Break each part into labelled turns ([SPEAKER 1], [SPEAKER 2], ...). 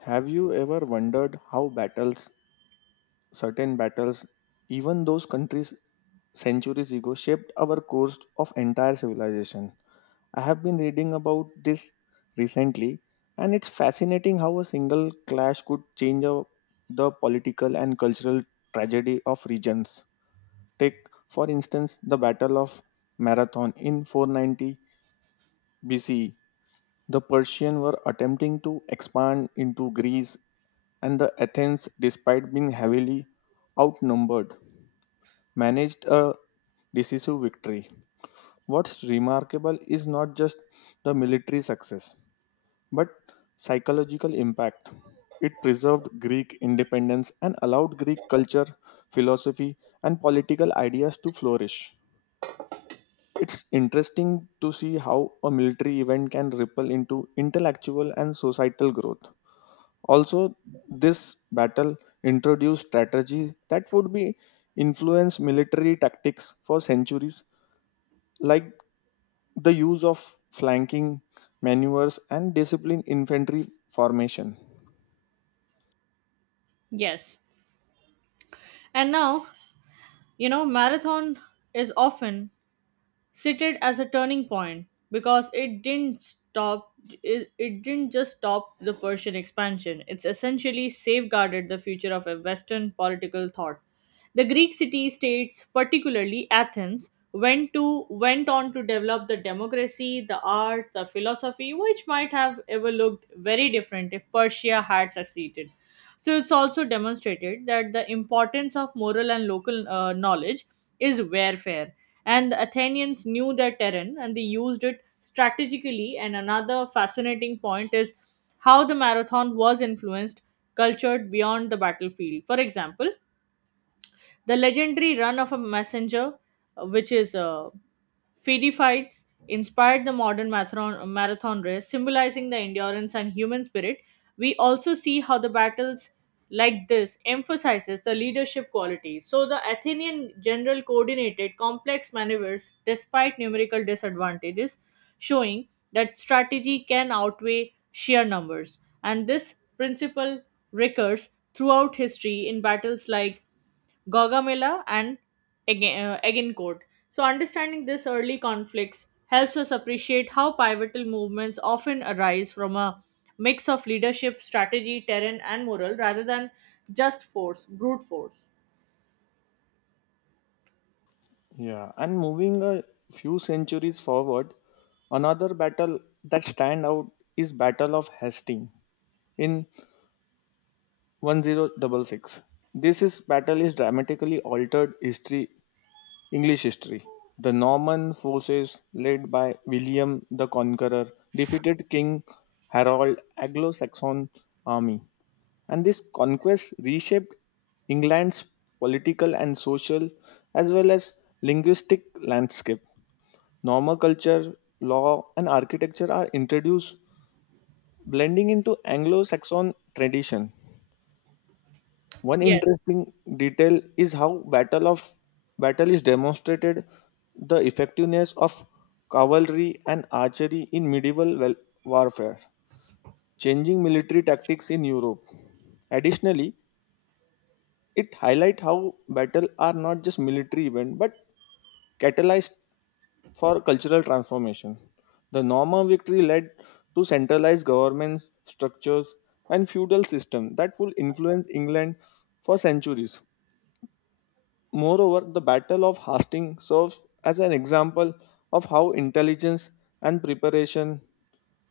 [SPEAKER 1] Have you ever wondered how battles, certain battles, even those countries centuries ago, shaped our course of entire civilization? I have been reading about this recently, and it's fascinating how a single clash could change the political and cultural tragedy of regions. Take, for instance, the Battle of Marathon in 490 BCE. The Persians were attempting to expand into Greece, and the Athens, despite being heavily outnumbered, managed a decisive victory. What's remarkable is not just the military success, but psychological impact. It preserved Greek independence and allowed Greek culture, philosophy, and political ideas to flourish. It's interesting to see how a military event can ripple into intellectual and societal growth. Also, this battle introduced strategies that would be influence military tactics for centuries, like the use of flanking maneuvers and disciplined infantry formation.
[SPEAKER 2] Yes. And now, marathon is often cited as a turning point because it didn't stop it, didn't just stop the Persian expansion. It's essentially safeguarded the future of a Western political thought. The Greek city states, particularly Athens, went on to develop the democracy, the art, the philosophy, which might have ever looked very different if Persia had succeeded. So it's also demonstrated that the importance of moral and local knowledge is warfare. And the Athenians knew their terrain and they used it strategically. And another fascinating point is how the marathon was influenced, cultured beyond the battlefield. For example, the legendary run of a messenger, which is Fidi fights inspired the modern marathon, race, symbolizing the endurance and human spirit. We also see how the battles like this emphasizes the leadership qualities. So the Athenian general coordinated complex maneuvers despite numerical disadvantages, showing that strategy can outweigh sheer numbers. And this principle recurs throughout history in battles like Gaugamela and Agincourt. So, understanding these early conflicts helps us appreciate how pivotal movements often arise from a mix of leadership, strategy, terrain, and morale rather than brute force.
[SPEAKER 1] Yeah, and moving a few centuries forward, another battle that stand out is Battle of Hastings in 1066. This is battle is dramatically altered history English history. The Norman forces led by William the Conqueror defeated King Harold's Anglo-Saxon army, and this conquest reshaped England's political and social as well as linguistic landscape. Norman culture, law, and architecture are introduced, blending into Anglo-Saxon tradition. One
[SPEAKER 2] Yes,
[SPEAKER 1] interesting detail is how battle of battle is demonstrated the effectiveness of cavalry and archery in medieval warfare, changing military tactics in Europe. Additionally, it highlights how battle are not just military event but catalyzed for cultural transformation. The Norman victory led to centralized government structures, and feudal system that would influence England for centuries. Moreover, the Battle of Hastings serves as an example of how intelligence and preparation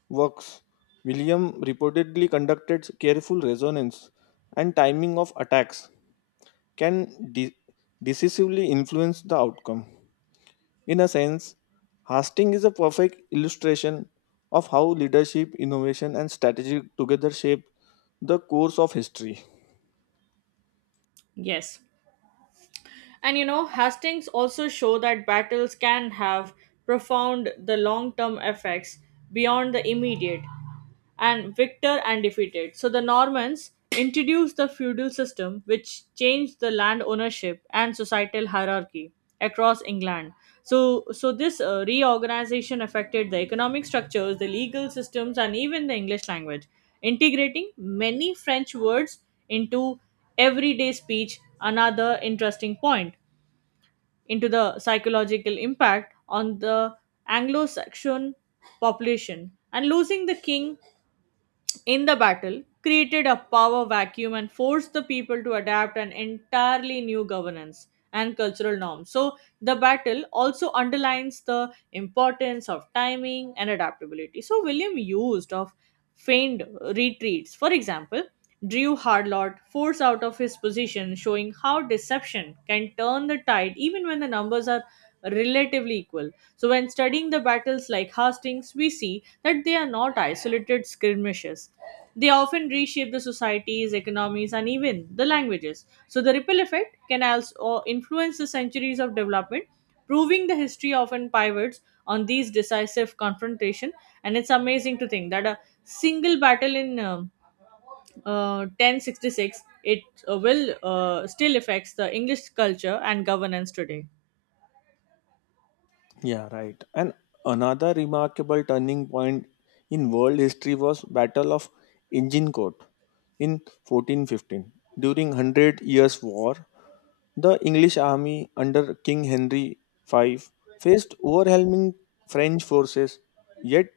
[SPEAKER 1] works. William reportedly conducted careful resonance and timing of attacks can decisively influence the outcome. In a sense, Hastings is a perfect illustration of how leadership, innovation, and strategy together shape the course of history.
[SPEAKER 2] yes. And you know, Hastings also show that battles can have profound the long-term effects beyond the immediate and victor and defeated. So the Normans introduced the feudal system which changed the land ownership and societal hierarchy across England. So this reorganization affected the economic structures, the legal systems, and even the English language, integrating many French words into everyday speech. Another interesting point into the psychological impact on the Anglo-Saxon population and losing the king in the battle created a power vacuum and forced the people to adapt an entirely new governance and cultural norms. So, the battle also underlines the importance of timing and adaptability. So, William used of feigned retreats, for example drew Harlot force out of his position, showing how deception can turn the tide even when the numbers are relatively equal. So, when studying the battles like Hastings, we see that they are not isolated skirmishes. They often reshape the societies, economies, and even the languages. So, the ripple effect can also influence the centuries of development, proving the history often pivots on these decisive confrontation. And it's amazing to think that a single battle in 1066, it will still affects the English culture and governance today.
[SPEAKER 1] Yeah, right. And another remarkable turning point in world history was Battle of Agincourt in 1415. During Hundred Years' War, the English army under King Henry V faced overwhelming French forces, yet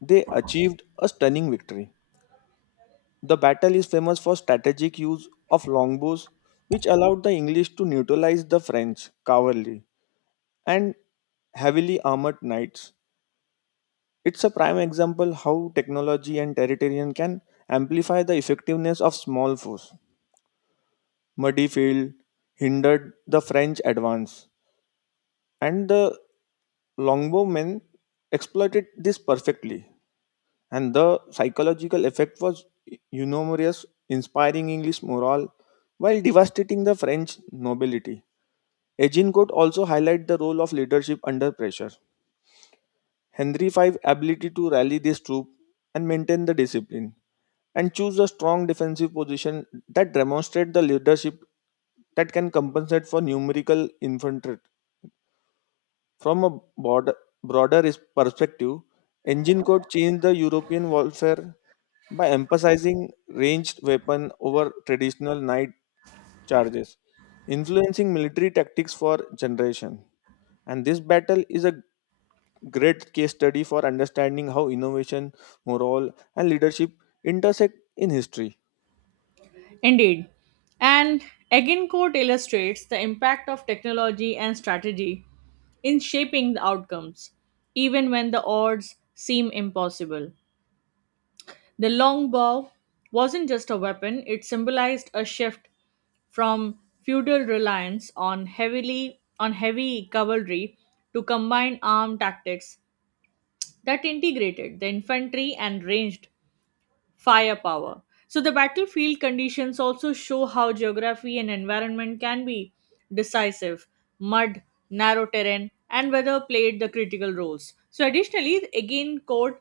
[SPEAKER 1] they achieved a stunning victory. The battle is famous for strategic use of longbows, which allowed the English to neutralize the French cavalry and heavily armored knights it's a prime example how technology and territorial can amplify the effectiveness of small force. Muddy field hindered the French advance, and the longbowmen exploited this perfectly. And the psychological effect was enormous, inspiring English morale while devastating the French nobility. Agincourt also highlight the role of leadership under pressure. Henry V's ability to rally this troop and maintain the discipline and choose a strong defensive position that demonstrate the leadership that can compensate for numerical infantry from a broad- broader perspective, Engine Code changed the European warfare by emphasizing ranged weapon over traditional night charges, influencing military tactics for generation. And this battle is a great case study for understanding how innovation, morale, and leadership intersect in history.
[SPEAKER 2] Indeed. And Agincourt illustrates the impact of technology and strategy in shaping the outcomes, even when the odds seem impossible. The longbow wasn't just a weapon, it symbolized a shift from feudal reliance on heavily on heavy cavalry to combined armed tactics that integrated the infantry and ranged firepower. So, the battlefield conditions also show how geography and environment can be decisive mud, narrow terrain, and weather played the critical roles. So, additionally, again, code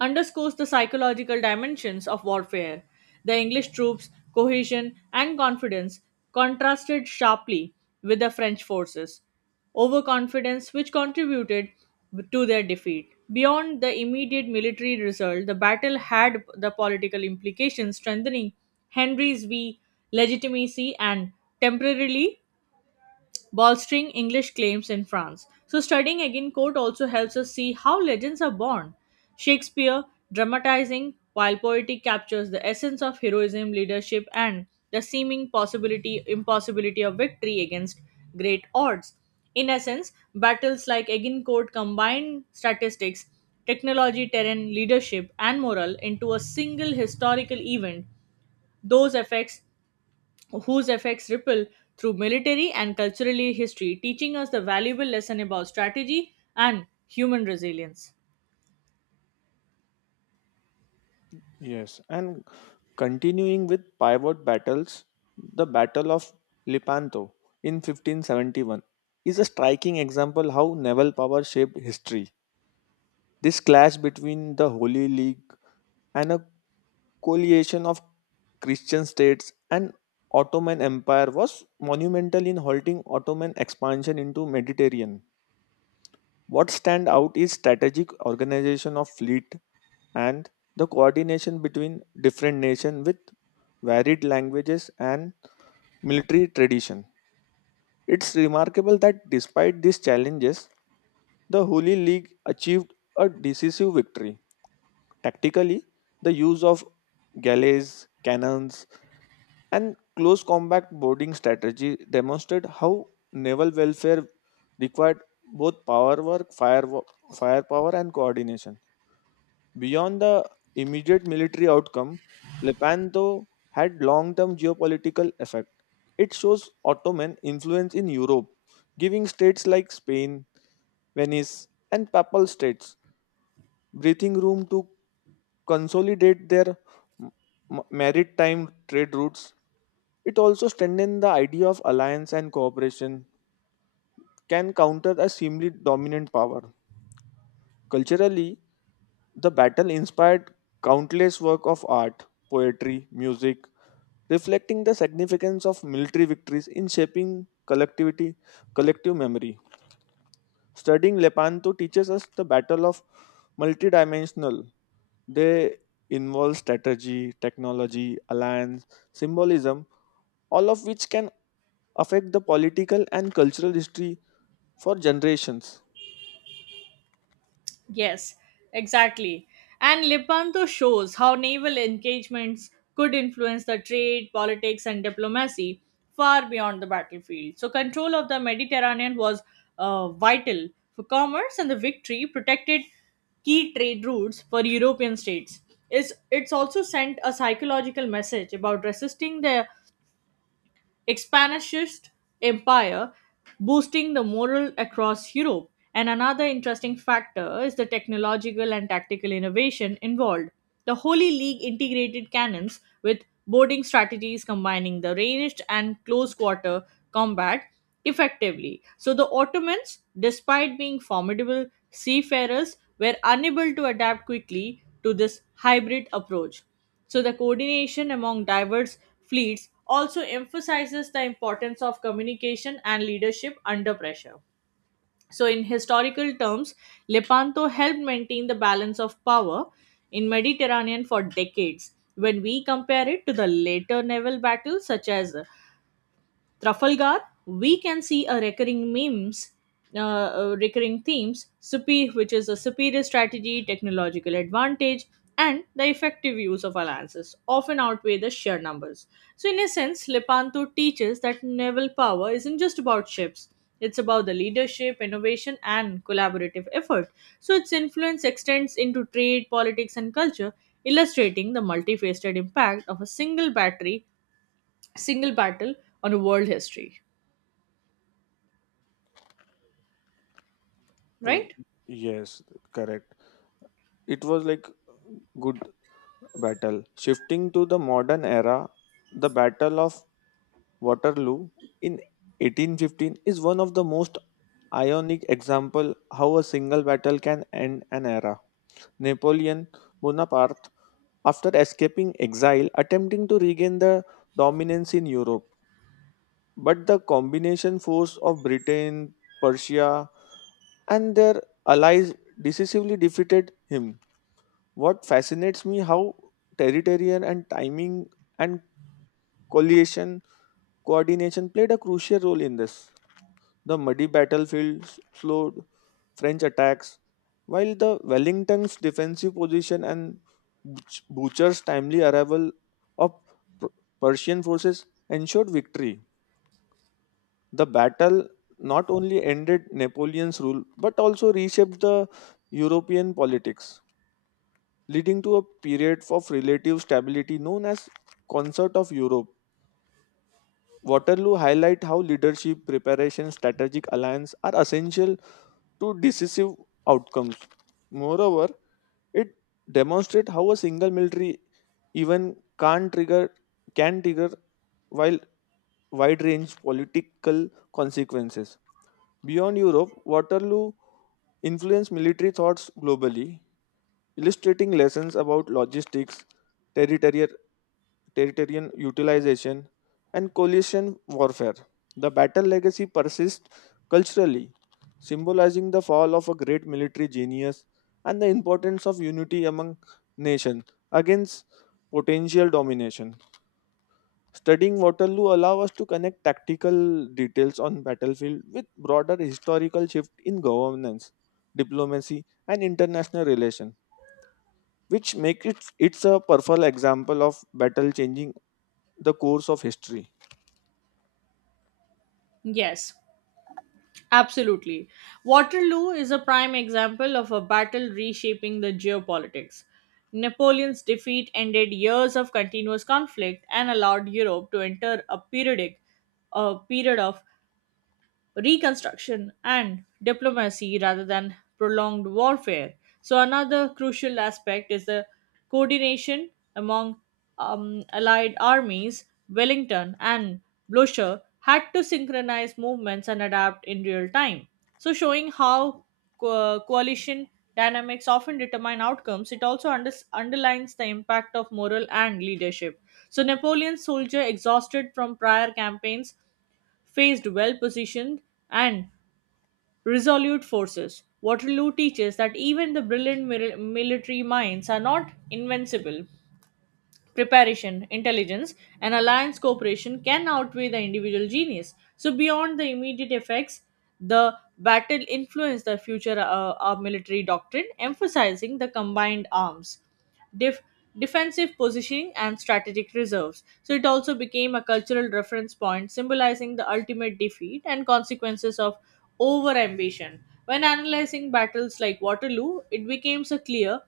[SPEAKER 2] underscores the psychological dimensions of warfare. The English troops' cohesion and confidence contrasted sharply with the French forces' overconfidence, which contributed to their defeat. Beyond the immediate military result, the battle had the political implications, strengthening Henry's V legitimacy and temporarily bolstering English claims in France. So, studying again Court also helps us see how legends are born. Shakespeare dramatizing, while poetry captures the essence of heroism, leadership, and the seeming possibility impossibility of victory against great odds. In essence, battles like Agincourt combine statistics, technology, terrain, leadership, and morale into a single historical event. Those effects whose effects ripple through military and culturally history, teaching us the valuable lesson about strategy and human resilience.
[SPEAKER 1] Yes, and continuing with pivot battles, the Battle of Lepanto in 1571 is a striking example how naval power shaped history. This clash between the Holy League and a coalition of Christian states and Ottoman Empire was monumental in halting Ottoman expansion into Mediterranean. What stand out is strategic organization of fleet and the coordination between different nations with varied languages and military tradition. It's remarkable that despite these challenges, the Holy League achieved a decisive victory. Tactically, the use of galleys, cannons, and close combat boarding strategy demonstrate how naval welfare required both power work, firepower, and coordination. Beyond the immediate military outcome, Lepanto had long term geopolitical effect. It shows Ottoman influence in Europe, giving states like Spain, Venice, and Papal states breathing room to consolidate their m- maritime trade routes. It also strengthened the idea of alliance and cooperation can counter a seemingly dominant power. Culturally, the battle inspired countless work of art, poetry, music, reflecting the significance of military victories in shaping collective memory. Studying Lepanto teaches us the battle of multidimensional. They involve strategy, technology, alliance, symbolism, all of which can affect the political and cultural history for generations.
[SPEAKER 2] Yes, exactly. And Lepanto shows how naval engagements could influence the trade, politics, and diplomacy far beyond the battlefield. So, control of the Mediterranean was vital for commerce, and the victory protected key trade routes for European states. It's also sent a psychological message about resisting the expansionist empire boosting the morale across Europe. And another interesting factor is the technological and tactical innovation involved. The Holy League integrated cannons with boarding strategies combining the ranged and close quarter combat effectively. So the Ottomans, despite being formidable seafarers, were unable to adapt quickly to this hybrid approach. So, the coordination among diverse fleets also emphasizes the importance of communication and leadership under pressure. So, in historical terms, Lepanto helped maintain the balance of power in Mediterranean for decades. When we compare it to the later naval battles such as Trafalgar, we can see recurring themes, which is a superior strategy, technological advantage, and the effective use of alliances often outweigh the sheer numbers. So, in a sense, Lepanto teaches that naval power isn't just about ships. It's about the leadership, innovation, and collaborative effort. So its influence extends into trade, politics, and culture, illustrating the multifaceted impact of single battle on a world history,
[SPEAKER 1] Uh,
[SPEAKER 2] right?
[SPEAKER 1] yes, correct. It was like good battle. Shifting to the modern era, the Battle of Waterloo in 1815 is one of the most ionic example how a single battle can end an era. Napoleon Bonaparte, after escaping exile, attempting to regain the dominance in Europe, but the combination force of Britain, Persia, and their allies decisively defeated him. What fascinates me how territorial and timing and coalition coordination played a crucial role in this. The muddy battlefield slowed French attacks, while the Wellington's defensive position and Bucher's timely arrival of P- Persian forces ensured victory. The battle not only ended Napoleon's rule but also reshaped the European politics, leading to a period of relative stability known as Concert of Europe. Waterloo highlight how leadership, preparation, strategic alliance are essential to decisive outcomes. Moreover, it demonstrates how a single military even can trigger while wide range political consequences. Beyond Europe, Waterloo influenced military thoughts globally, illustrating lessons about logistics, territorial, territorial utilization, and coalition warfare. The battle legacy persists culturally, symbolizing the fall of a great military genius and the importance of unity among nations against potential domination. Studying Waterloo allows us to connect tactical details on battlefield with broader historical shift in governance, diplomacy, and international relations which make it's a perfect example of battle changing the course of history.
[SPEAKER 2] Yes, absolutely. Waterloo is a prime example of a battle reshaping the geopolitics. Napoleon's defeat ended years of continuous conflict and allowed Europe to enter a period of reconstruction and diplomacy rather than prolonged warfare. So, another crucial aspect is the coordination among allied armies. Wellington and Blücher had to synchronize movements and adapt in real time. So, showing how coalition dynamics often determine outcomes, it also underlines the impact of moral and leadership. So, Napoleon's soldier exhausted from prior campaigns faced well positioned and resolute forces. Waterloo teaches that even the brilliant military minds are not invincible preparation, intelligence, and alliance cooperation can outweigh the individual genius. So, beyond the immediate effects, the battle influenced the future of military doctrine, emphasizing the combined arms, def- defensive positioning, and strategic reserves. So, it also became a cultural reference point, symbolizing the ultimate defeat and consequences of overambition. When analyzing battles like Waterloo, it becomes a clear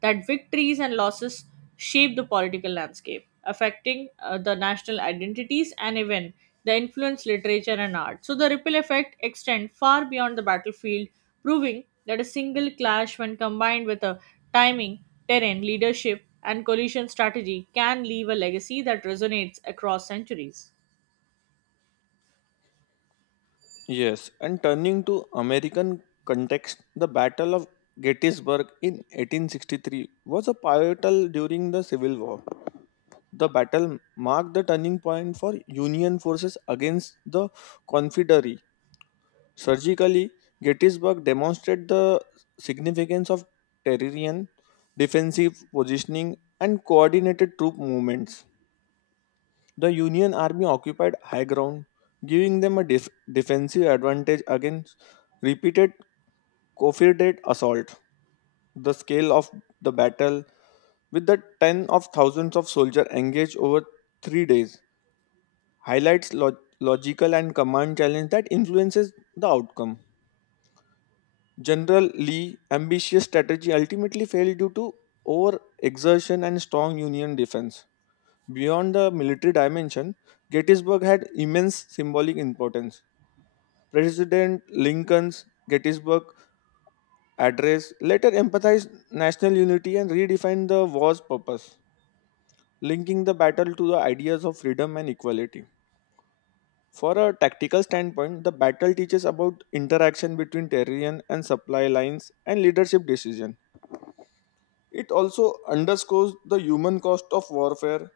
[SPEAKER 2] that victories and losses shape the political landscape, affecting the national identities and even the influence literature and art. So the ripple effect extend far beyond the battlefield, proving that a single clash when combined with a timing, terrain, leadership and coalition strategy can leave a legacy that resonates across centuries.
[SPEAKER 1] Yes, and turning to American context, the Battle of Gettysburg in 1863 was a pivotal during the Civil War. The battle marked the turning point for Union forces against the Confederacy. Surgically, Gettysburg demonstrated the significance of terrain, defensive positioning, and coordinated troop movements. The Union army occupied high ground, giving them a defensive advantage against repeated Confederate assault. The scale of the battle, with the ten of thousands of soldiers engaged over 3 days, highlights logical and command challenge that influences the outcome. General Lee's ambitious strategy ultimately failed due to overexertion and strong Union defense. Beyond the military dimension, Gettysburg had immense symbolic importance. President Lincoln's Gettysburg Address later emphasized national unity and redefined the war's purpose, linking the battle to the ideas of freedom and equality. For a tactical standpoint, the battle teaches about interaction between terrain and supply lines and leadership decision. It also underscores the human cost of warfare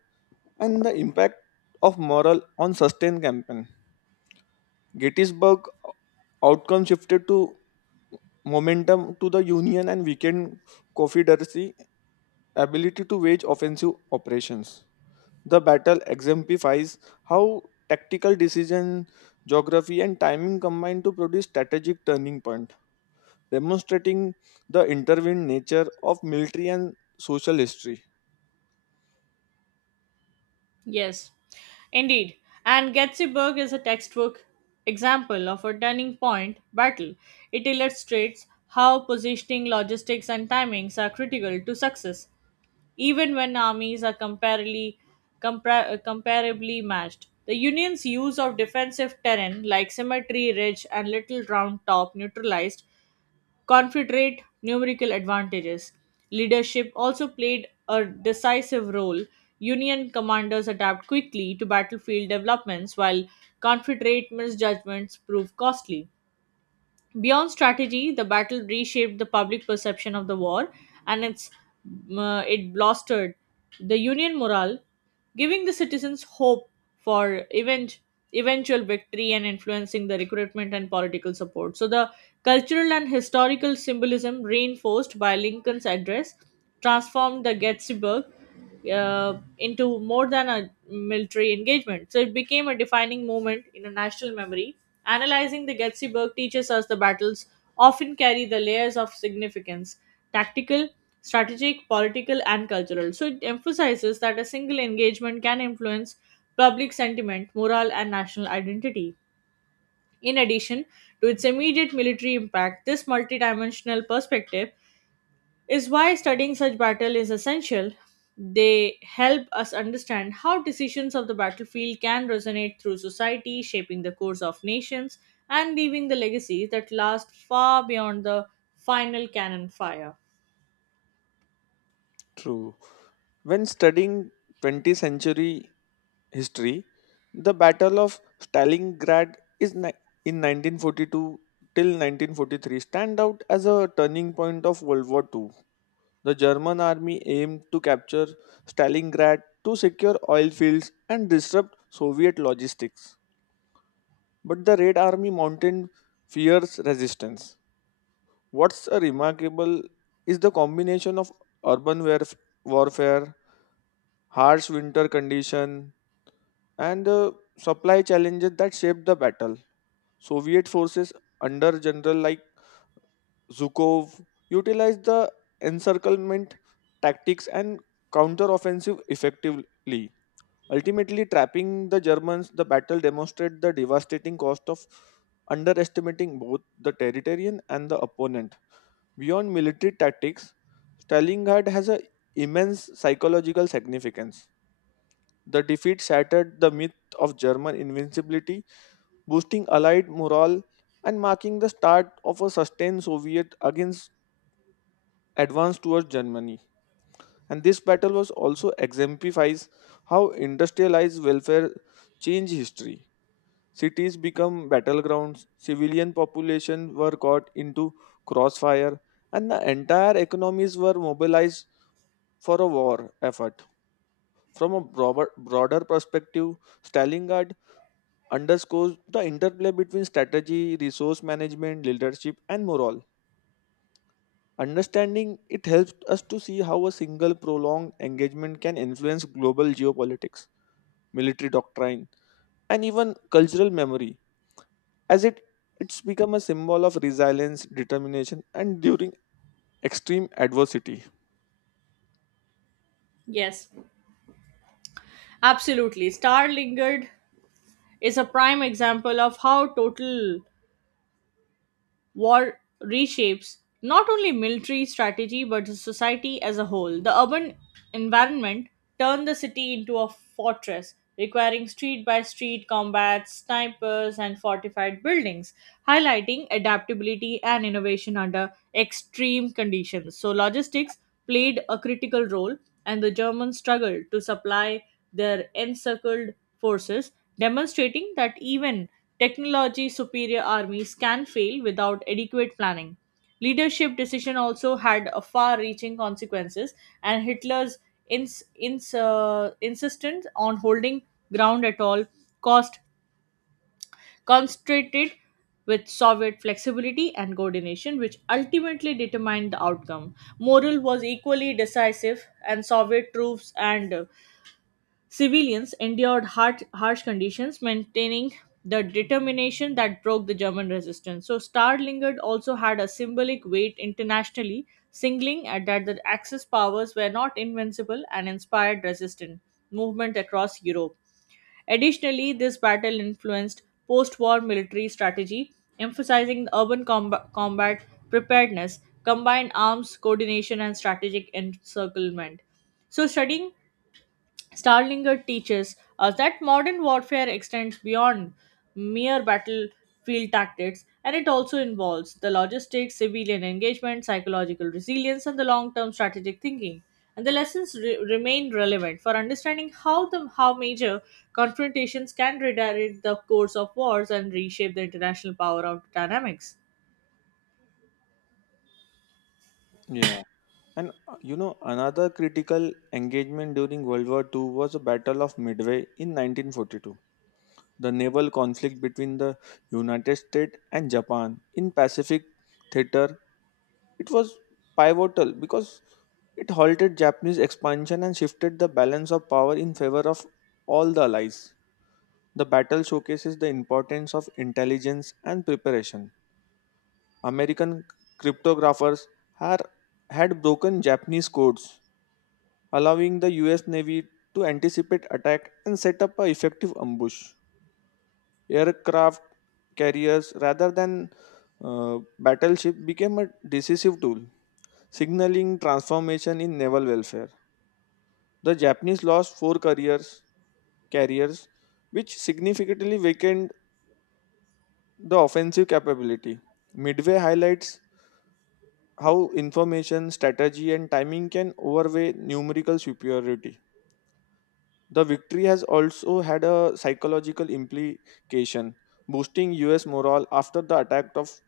[SPEAKER 1] and the impact of moral on sustained campaign. Gettysburg outcome shifted to momentum to the Union and weakened Confederacy ability to wage offensive operations. The battle exemplifies how tactical decision, geography, and timing combine to produce strategic turning point, demonstrating the intertwined nature of military and social history.
[SPEAKER 2] Yes, indeed. And Getzeburg is a textbook example of a turning point battle. It illustrates how positioning, logistics, and timings are critical to success, even when armies are comparably matched. The Union's use of defensive terrain like Cemetery Ridge and Little Round Top neutralized Confederate numerical advantages. Leadership also played a decisive role. Union commanders adapt quickly to battlefield developments, while Confederate misjudgments prove costly. Beyond strategy, the battle reshaped the public perception of the war and it bolstered the Union morale, giving the citizens hope for eventual victory and influencing the recruitment and political support. So, the cultural and historical symbolism reinforced by Lincoln's address transformed the Gettysburg into more than a military engagement. So, it became a defining moment in a national memory. Analyzing the Gettyysburg teaches us the battles often carry the layers of significance tactical, strategic, political, and cultural. So it emphasizes that a single engagement can influence public sentiment, morale, and national identity. In addition to its immediate military impact, this multidimensional perspective is why studying such battle is essential. They help us understand how decisions of the battlefield can resonate through society, shaping the course of nations and leaving the legacies that last far beyond the final cannon fire.
[SPEAKER 1] True. When studying 20th century history, the Battle of Stalingrad is in 1942 till 1943 stand out as a turning point of World War II. The German army aimed to capture Stalingrad to secure oil fields and disrupt Soviet logistics, but the Red Army mounted fierce resistance. What's a remarkable is the combination of urban warfare, harsh winter condition, and the supply challenges that shaped the battle. Soviet forces under general like Zhukov utilized the encirclement tactics and counteroffensive effectively, ultimately trapping the Germans. The battle demonstrated the devastating cost of underestimating both the territorian and the opponent. Beyond military tactics, Stalingrad has an immense psychological significance. The defeat shattered the myth of German invincibility, boosting Allied morale and marking the start of a sustained Soviet against advance towards Germany. And this battle was also exemplifies how industrialized welfare changed history. Cities become battlegrounds, civilian population were caught into crossfire, and the entire economies were mobilized for a war effort. From a broader perspective, Stalingrad underscores the interplay between strategy, resource management, leadership, and morale. Understanding it helps us to see how a single prolonged engagement can influence global geopolitics, military doctrine, and even cultural memory, as it's become a symbol of resilience, determination, and during extreme adversity.
[SPEAKER 2] Yes, absolutely. Star Lingered is a prime example of how total War reshapes not only military strategy but the society as a whole. The urban environment turned the city into a fortress, requiring street by street combat, snipers, and fortified buildings, highlighting adaptability and innovation under extreme conditions. So, logistics played a critical role, and the Germans struggled to supply their encircled forces, demonstrating that even technology superior armies can fail without adequate planning. Leadership decision also had a far-reaching consequences, and Hitler's insistence on holding ground at all cost concentrated with Soviet flexibility and coordination, which ultimately determined the outcome. Morale was equally decisive, and Soviet troops and Civilians endured harsh conditions, maintaining the determination that broke the German resistance. So, Starlingard also had a symbolic weight internationally, singling at that the Axis powers were not invincible and inspired resistance movement across Europe. Additionally, this battle influenced post war military strategy, emphasizing the urban combat preparedness, combined arms coordination, and strategic encirclement. So, studying Starlinger teaches us that modern warfare extends beyond mere battlefield tactics and it also involves the logistics, civilian engagement, psychological resilience, and the long term strategic thinking. And the lessons remain relevant for understanding how major confrontations can redirect the course of wars and reshape the international power of dynamics.
[SPEAKER 1] Yeah. And you know, another critical engagement during World War II was the Battle of Midway in 1942, the naval conflict between the United States and Japan in Pacific Theater. It was pivotal because it halted Japanese expansion and shifted the balance of power in favor of all the allies. The battle showcases the importance of intelligence and preparation. American cryptographers had, had broken Japanese codes, allowing the US Navy to anticipate attack and set up an effective ambush. Aircraft carriers rather than battleship became a decisive tool, signaling transformation in naval welfare. The Japanese lost four carriers, which significantly weakened the offensive capability. Midway highlights how information, strategy, and timing can overweigh numerical superiority. The victory has also had a psychological implication, boosting US morale after the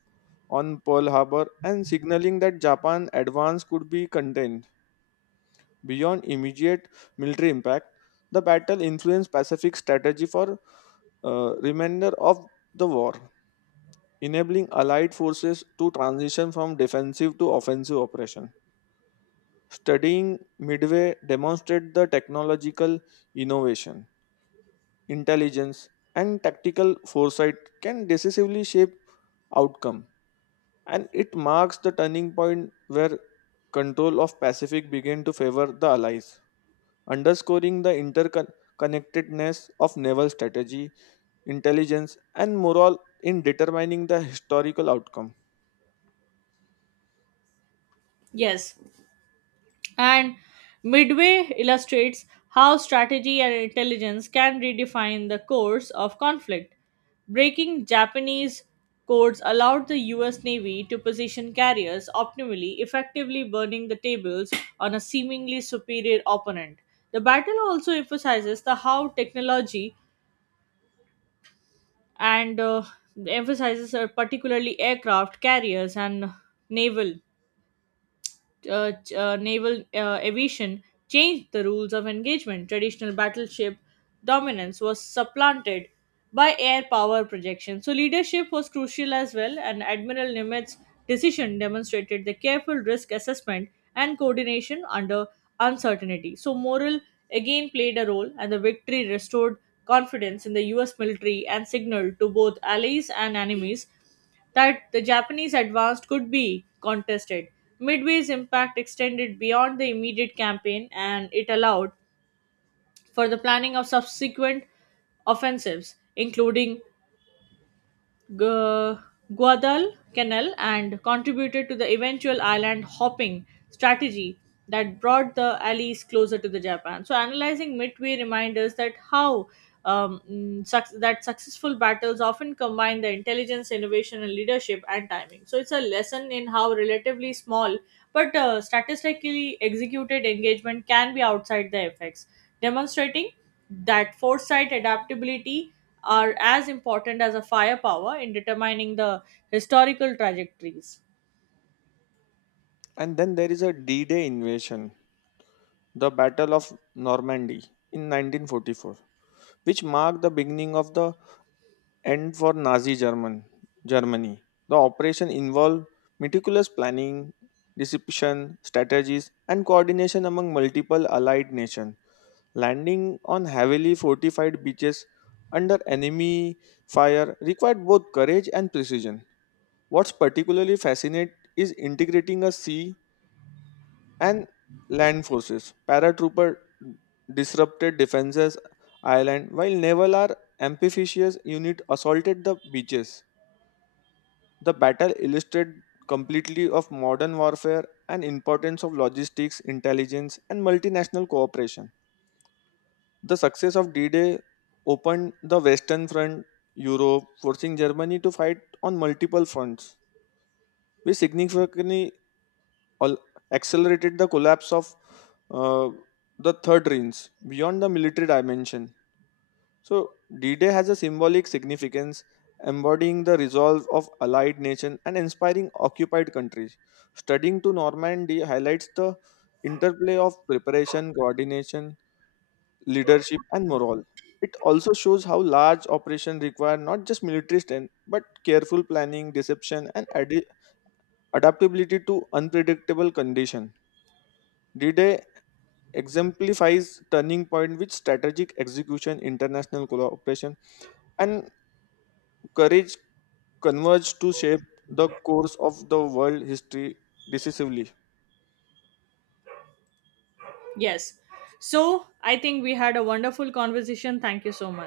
[SPEAKER 1] on Pearl Harbor and signaling that Japan's advance could be contained. Beyond immediate military impact, the battle influenced Pacific strategy for remainder of the war, enabling Allied forces to transition from defensive to offensive operation. Studying Midway demonstrates the technological innovation intelligence, and tactical foresight can decisively shape outcome. And it marks the turning point where control of Pacific began to favor the Allies, underscoring the interconnectedness of naval strategy, intelligence, and morale in determining the historical outcome.
[SPEAKER 2] Yes, and Midway illustrates how strategy and intelligence can redefine the course of conflict. Breaking Japanese codes allowed the US Navy to position carriers optimally, effectively burning the tables on a seemingly superior opponent. The battle also emphasizes the how technology and emphasizes particularly aircraft carriers and naval naval aviation changed the rules of engagement. Traditional battleship dominance was supplanted by air power projection. So, leadership was crucial as well, and Admiral Nimitz' decision demonstrated the careful risk assessment and coordination under uncertainty. So, morale again played a role, and the victory restored confidence in the US military and signaled to both allies and enemies that the Japanese advance could be contested. Midway's impact extended beyond the immediate campaign and it allowed for the planning of subsequent offensives, including Gu- Guadalcanal and contributed to the eventual island hopping strategy that brought the allies closer to the Japan. So analyzing midway reminds us that how mm, suc that successful battles often combine the intelligence, innovation, and leadership and timing. So it's a lesson in how relatively small but statistically executed engagement can be outside the effects, demonstrating that foresight, adaptability, are as important as a firepower in determining the historical trajectories.
[SPEAKER 1] And then there is a D-Day invasion, the Battle of Normandy in 1944, which marked the beginning of the and for Germany. The operation involved meticulous planning, deception, strategies, and coordination among multiple allied nations, landing on heavily fortified beaches under enemy fire required both courage and precision. What's particularly fascinating is integrating a sea and land forces. Paratrooper disrupted defenses island while naval are amphibious unit assaulted the beaches the battle illustrated completely of modern warfare and importance of logistics, intelligence, and multinational cooperation. The success of D-Day opened the Western Front, Europe, forcing Germany to fight on multiple fronts, which significantly al- accelerated the collapse of uh, the Third Reich beyond the military dimension. So, D Day has a symbolic significance, embodying the resolve of allied nations and inspiring occupied countries. Studying to Normandy highlights the interplay of preparation, coordination, leadership, and morale. It also shows how large operations require not just military strength, but careful planning, deception, and adaptability to unpredictable conditions. D Day exemplifies turning point with strategic execution, international cooperation, and courage converged to shape the course of the world history decisively.
[SPEAKER 2] Yes. So I think we had a wonderful conversation. Thank you so much.